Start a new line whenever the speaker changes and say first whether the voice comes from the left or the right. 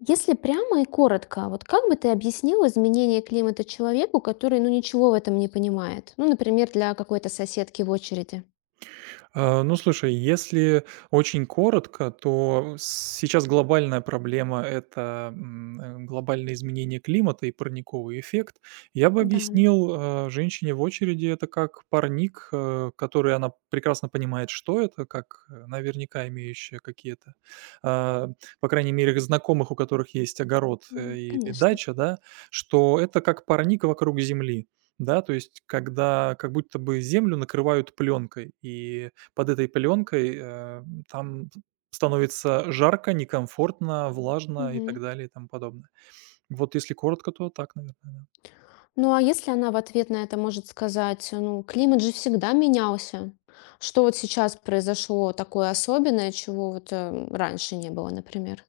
left: Если прямо и коротко, вот как бы ты объяснил изменение климата человеку, который, ну, ничего в этом не понимает? Ну, например, для какой-то соседки в очереди.
right: Ну, слушай, если очень коротко, то сейчас глобальная проблема – это глобальное изменение климата и парниковый эффект. Я бы
left: Да,
right: объяснил женщине в очереди это как парник, который она прекрасно понимает, что это, как наверняка имеющая какие-то, а, по крайней мере, знакомых, у которых есть огород
left: м,
right: или
left: конечно.
right: дача, да, что это как парник вокруг земли. Да, то есть, когда как будто бы землю накрывают пленкой, и под этой пелёнкой, там становится жарко, некомфортно, влажно и так
left: Мгм.
right: далее и тому подобное. Вот если коротко, то так, наверное.
left: Ну, а если она в ответ на это может сказать, ну, климат же всегда менялся. Что вот сейчас произошло такое особенное, чего вот раньше не было, например?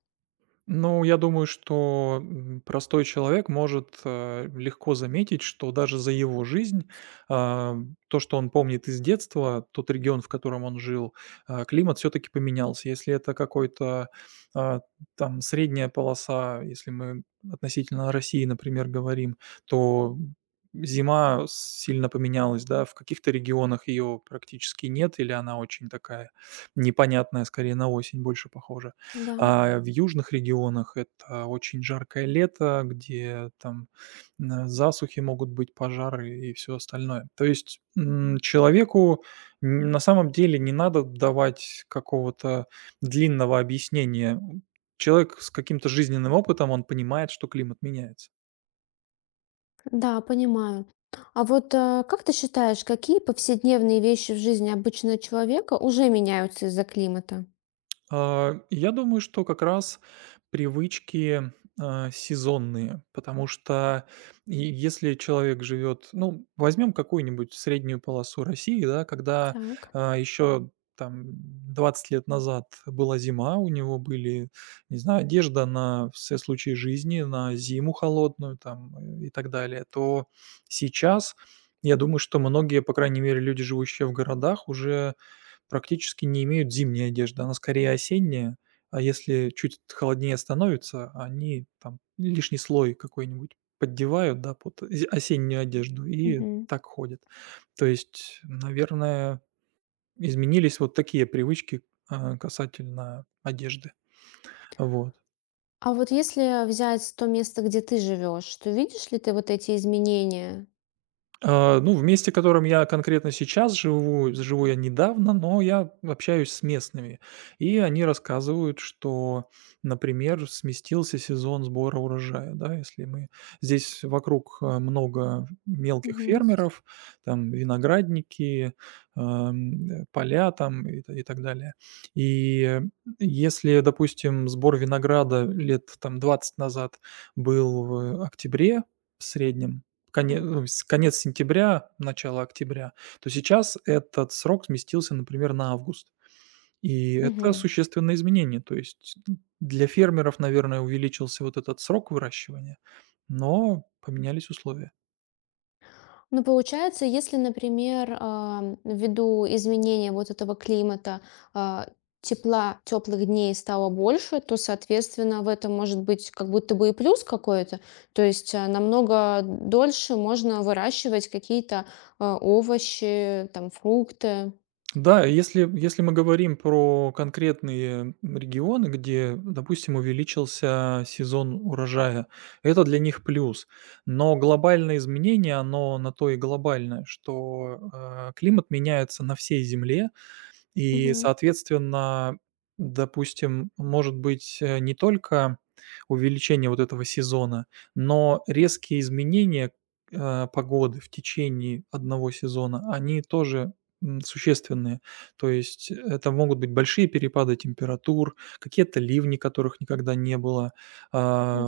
right: Ну, я думаю, что, простой человек может, легко заметить, что даже за его жизнь, а, то, что он помнит из детства, тот регион, в котором он жил, климат все таки поменялся. Если это какой-то, а, там средняя полоса, если мы относительно России, например, говорим, то зима сильно поменялась, да. В каких-то регионах ее практически нет или она очень такая непонятная, скорее на осень больше похожа.
left: Да,
right: А в южных регионах это очень жаркое лето, где там, засухи могут быть, пожары и все остальное. То есть, человеку н на самом деле не надо давать какого-то длинного объяснения. Человек с каким-то жизненным опытом, он понимает, что климат меняется.
left: да, понимаю. А вот как ты считаешь, какие повседневные вещи в жизни обычного человека уже меняются из-за климата?
right: Я думаю, что как раз привычки, сезонные, потому что и если человек живет, ну, возьмем какую-нибудь среднюю полосу России, да, когда,
left: Так.
right: еще там 20 лет назад была зима, у него были, не знаю, одежда на все случаи жизни, на зиму холодную там, и так далее, то сейчас, я думаю, что многие, по крайней мере, люди, живущие в городах, уже практически не имеют зимней одежды, она скорее осенняя, а если чуть холоднее становится, они там лишний слой какой-нибудь поддевают, да, под зе осеннюю одежду и
left: Мгм.
right: так ходят. То есть, наверное, изменились вот такие привычки, касательно одежды. Вот.
left: А вот если взять то место, где ты живешь, то видишь ли ты вот эти изменения?
right: Ну, в месте, в котором я конкретно сейчас живу, живу я недавно, но я общаюсь с местными. И они рассказывают, что, например, сместился сезон сбора урожая, да, если мы здесь вокруг, много мелких
left: Мгм.
right: фермеров, там виноградники, поля там и, и так далее. И если, допустим, сбор винограда лет там 20 назад был в октябре в среднем, конец
left: Так.
right: ну, с конец сентября, начало октября, то сейчас этот срок сместился, например, на август. И это
left: Мгм.
right: существенное изменение. То есть, для фермеров, наверное, увеличился вот этот срок выращивания, но поменялись условия.
left: Ну, получается, если, например, ввиду изменения вот этого климата, а, тепла, теплых дней стало больше, то, соответственно, в этом может быть как будто бы и плюс какой-то. То есть намного дольше можно выращивать какие-то овощи, там, фрукты.
right: Да, если мы говорим про конкретные регионы, где, допустим, увеличился сезон урожая, это для них плюс. Но глобальное изменение, оно на то и глобальное, что, климат меняется на всей земле. И,
left: Мгм.
right: соответственно, допустим, может быть, не только увеличение вот этого сезона, но резкие изменения, погоды в течение одного сезона, они тоже, существенные. То есть это могут быть большие перепады температур, какие-то ливни, которых никогда не было,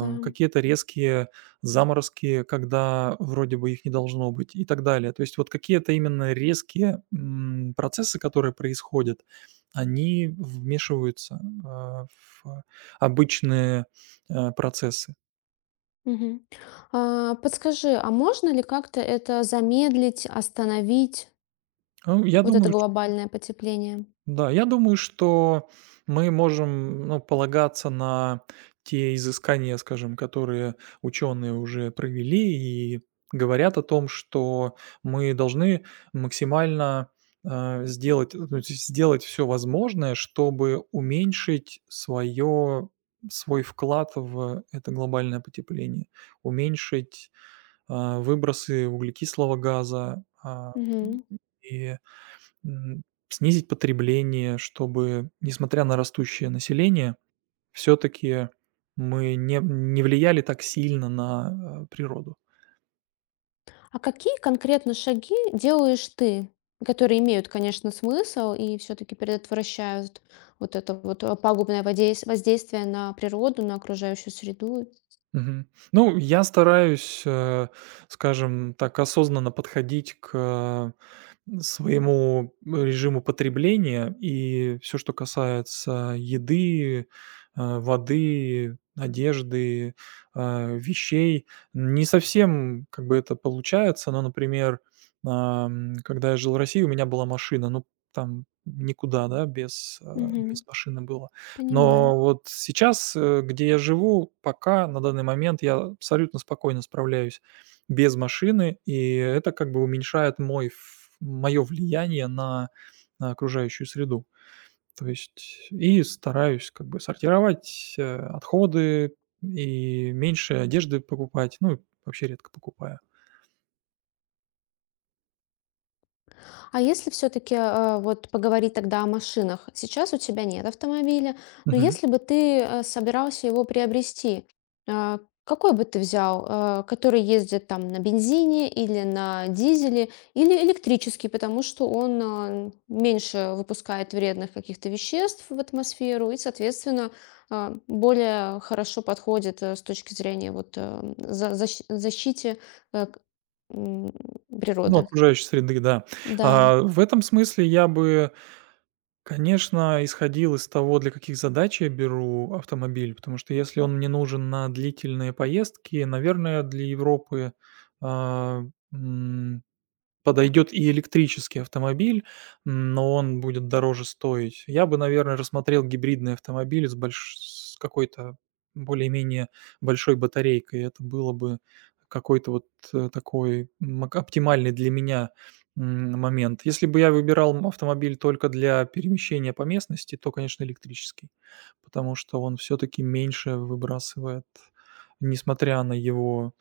left: Да.
right: какие-то резкие заморозки, когда вроде бы их не должно быть и так далее. То есть вот какие-то именно резкие, процессы, которые происходят, они вмешиваются, в обычные, процессы.
left: Мгм. А, подскажи, а можно ли как-то это замедлить, остановить,
right: Ну, я
left: вот это
right: думаю
left: глобальное потепление?
right: Да, я думаю, что мы можем, ну, полагаться на те изыскания, скажем, которые ученые уже провели и говорят о том, что мы должны максимально, сделать, ну, то есть сделать все возможное, чтобы уменьшить свое свой вклад в это глобальное потепление, уменьшить, выбросы углекислого газа,
left: Мгм.
right: и М, снизить потребление, чтобы, несмотря на растущее население, все таки мы не влияли так сильно на, природу.
left: А какие конкретно шаги делаешь ты, которые имеют, конечно, смысл и все-таки предотвращают вот это вот пагубное воздействие на природу, на окружающую среду?
right: Мгм. Ну, я стараюсь, скажем так, осознанно подходить к своему режиму потребления, и все, что касается еды, воды, одежды, вещей. Не совсем как бы это получается, но, например, когда я жил в России, у меня была машина, ну, там никуда, да, без
left: Мгм.
right: машины было.
left: Понимаю.
right: Но вот сейчас, где я живу, пока на данный момент я абсолютно спокойно справляюсь без машины, и это как бы уменьшает мой мое влияние на окружающую среду. То есть и стараюсь как бы сортировать, отходы и меньше одежды покупать, ну, вообще редко покупаю.
left: А если все-таки вот поговорить тогда о машинах? Сейчас у тебя нет автомобиля, но
right: Мгм.
left: если бы ты собирался его приобрести, э, какой бы ты взял, который ездит там на бензине или на дизеле, или электрический, потому что он меньше выпускает вредных каких-то веществ в атмосферу и, соответственно, более хорошо подходит с точки зрения вот защите э, к- м,
right: Ну,
left: природы.
right: окружающей среды, да.
left: Да.
right: В этом смысле я бы, конечно, исходил из того, для каких задач я беру автомобиль, потому что если он мне нужен на длительные поездки, наверное, для Европы, а, подойдет и электрический автомобиль, но он будет дороже стоить. Я бы, наверное, рассмотрел гибридный автомобиль с какой-то более-менее большой батарейкой. Это было бы какой-то вот, такой мак оптимальный для меня, момент. Если бы я выбирал автомобиль только для перемещения по местности, то, конечно, электрический, потому что он все таки меньше выбрасывает, несмотря на его,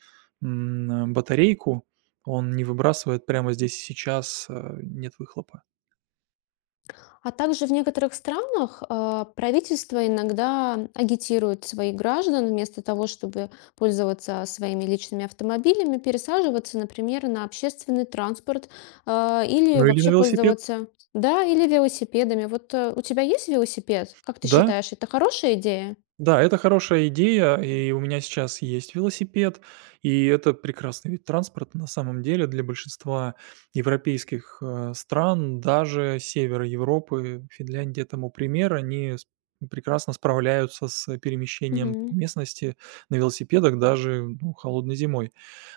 right: батарейку. Он не выбрасывает прямо здесь и сейчас, нет выхлопа.
left: А также в некоторых странах правительство иногда агитирует своих граждан вместо того, чтобы пользоваться своими личными автомобилями, пересаживаться, например, на общественный транспорт или
right: Ну или на
left: вообще
right: велосипед.
left: пользоваться, да, или велосипедами. Вот у тебя есть велосипед? Как ты
right: Да.
left: считаешь, это хорошая идея?
right: Да, это хорошая идея, и у меня сейчас есть велосипед, и это прекрасный вид транспорта на самом деле для большинства европейских, стран, даже севера Европы, Финляндия тому пример, они прекрасно справляются с перемещением по
left: Мгм.
right: местности на велосипедах даже, ну, холодной зимой.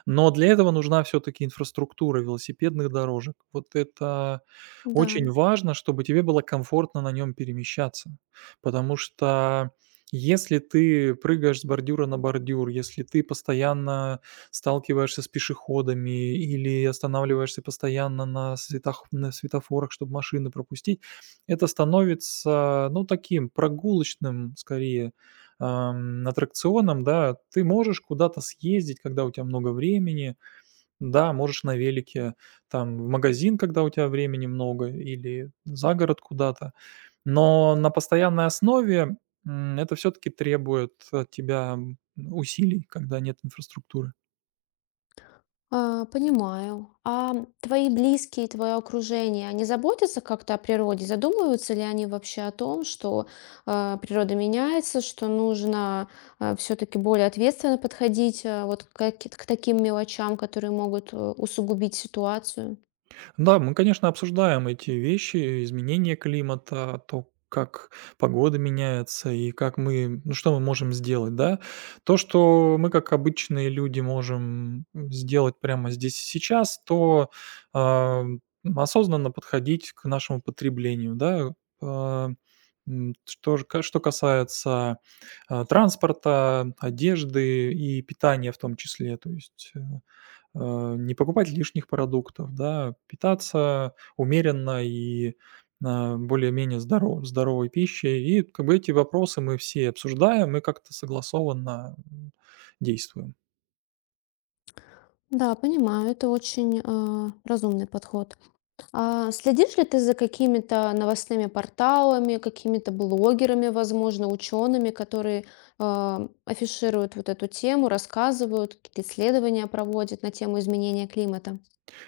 right: Но для этого нужна все-таки инфраструктура велосипедных дорожек. Вот это
left: Да.
right: очень важно, чтобы тебе было комфортно на нем перемещаться, потому что если ты прыгаешь с бордюра на бордюр, если ты постоянно сталкиваешься с пешеходами или останавливаешься постоянно на светофорах, чтобы машины пропустить, это становится, ну, таким прогулочным, скорее, аттракционом, да. Ты можешь куда-то съездить, когда у тебя много времени. Да, можешь на велике, там, в магазин, когда у тебя времени много, или за город куда-то. Но на постоянной основе, это все таки требует от тебя, усилий, когда нет инфраструктуры.
left: А, понимаю. А твои близкие, твое окружение, они заботятся как-то о природе? Задумываются ли они вообще о том, что природа меняется, что нужно все-таки более ответственно подходить к таким мелочам, которые могут усугубить ситуацию?
right: Да, мы, конечно, обсуждаем эти вещи, изменение климата, то, как погода меняется и как мы, ну, что мы можем сделать, да. То, что мы, как обычные люди, можем сделать прямо здесь и сейчас, то а, осознанно подходить к нашему потреблению, да. А, Что же, что касается транспорта, одежды и питания в том числе, то есть, не покупать лишних продуктов, да, питаться умеренно и, более-менее здоровой пищей. И как бы эти вопросы мы все обсуждаем и как-то согласованно, действуем.
left: Да, понимаю, это очень разумный подход. А следишь ли ты за какими-то новостными порталами, какими-то блогерами, возможно, учеными, которые афишируют вот эту тему, рассказывают, какие-то исследования проводят на тему изменения климата?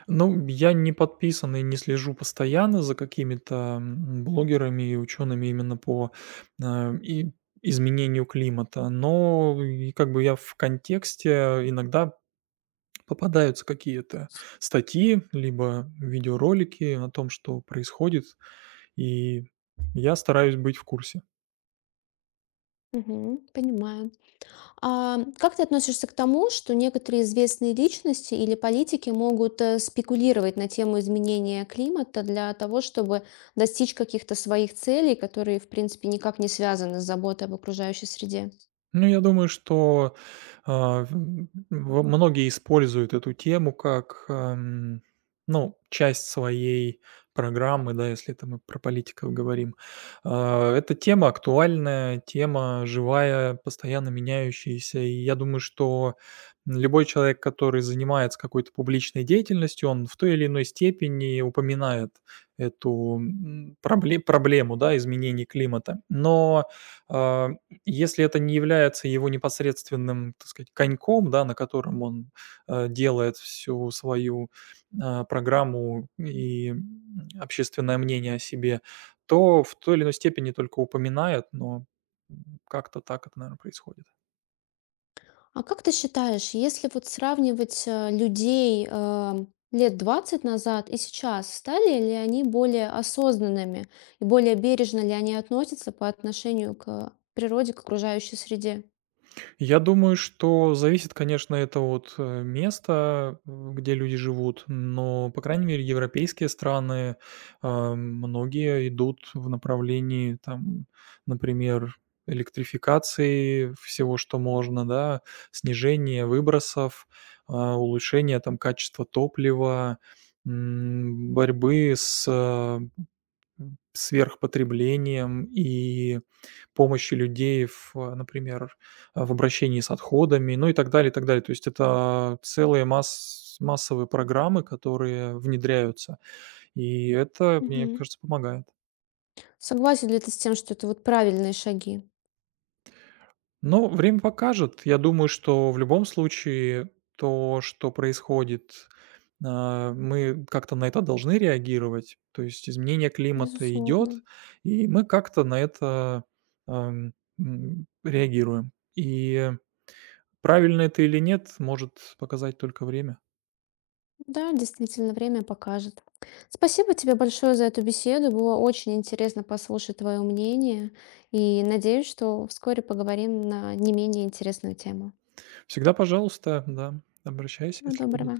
right: Ну, я не подписан и не слежу постоянно за какими-то, блогерами и учеными именно по, а, и изменению климата, но и как бы я в контексте иногда попадаются какие-то статьи, либо видеоролики о том, что происходит, и я стараюсь быть в курсе.
left: Мгм, понимаю. А как ты относишься к тому, что некоторые известные личности или политики могут спекулировать на тему изменения климата для того, чтобы достичь каких-то своих целей, которые, в принципе, никак не связаны с заботой об окружающей среде?
right: Ну, я думаю, что, а, в м, во многие используют эту тему как, ну, часть своей программы, да, если это мы про политиков говорим. Эта тема актуальная, тема живая, постоянно меняющаяся. И я думаю, что любой человек, который занимается какой-то публичной деятельностью, он в той или иной степени упоминает эту, проблему, да, изменений климата. Но, а, если это не является его непосредственным, так сказать, коньком, да, на котором он, делает всю свою, программу и, общественное мнение о себе, то в той или иной степени только упоминает, но, как-то так это, наверное, происходит.
left: А как ты считаешь, если вот сравнивать людей лет 20 назад и сейчас, стали ли они более осознанными и более бережно ли они относятся по отношению к природе, к окружающей среде?
right: Я думаю, что зависит, конечно, это от, места, где люди живут, но, по крайней мере, европейские страны, многие идут в направлении, там, например, электрификации всего, что можно, да, снижения выбросов, улучшения, там, качества топлива, борьбы с, сверхпотреблением и помощью людей в, например, в обращении с отходами, ну и так далее, и так далее. То есть это целые массовые программы, которые внедряются, и это, мне
left: Мгм.
right: кажется, помогает.
left: Согласен ли ты с тем, что это вот правильные шаги?
right: Но время покажет. Я думаю, что в любом случае то, что происходит, мы как-то на это должны реагировать. То есть изменение климата
left: Безусловно.
right: идет, и мы как-то на это, реагируем. И правильно это или нет, может показать только время.
left: Да, действительно, время покажет. Спасибо тебе большое за эту беседу. Было очень интересно послушать твое мнение. И надеюсь, что вскоре поговорим на не менее интересную тему.
right: Всегда пожалуйста, да, обращайся,
left: Всего
right: если будут
left: доброго.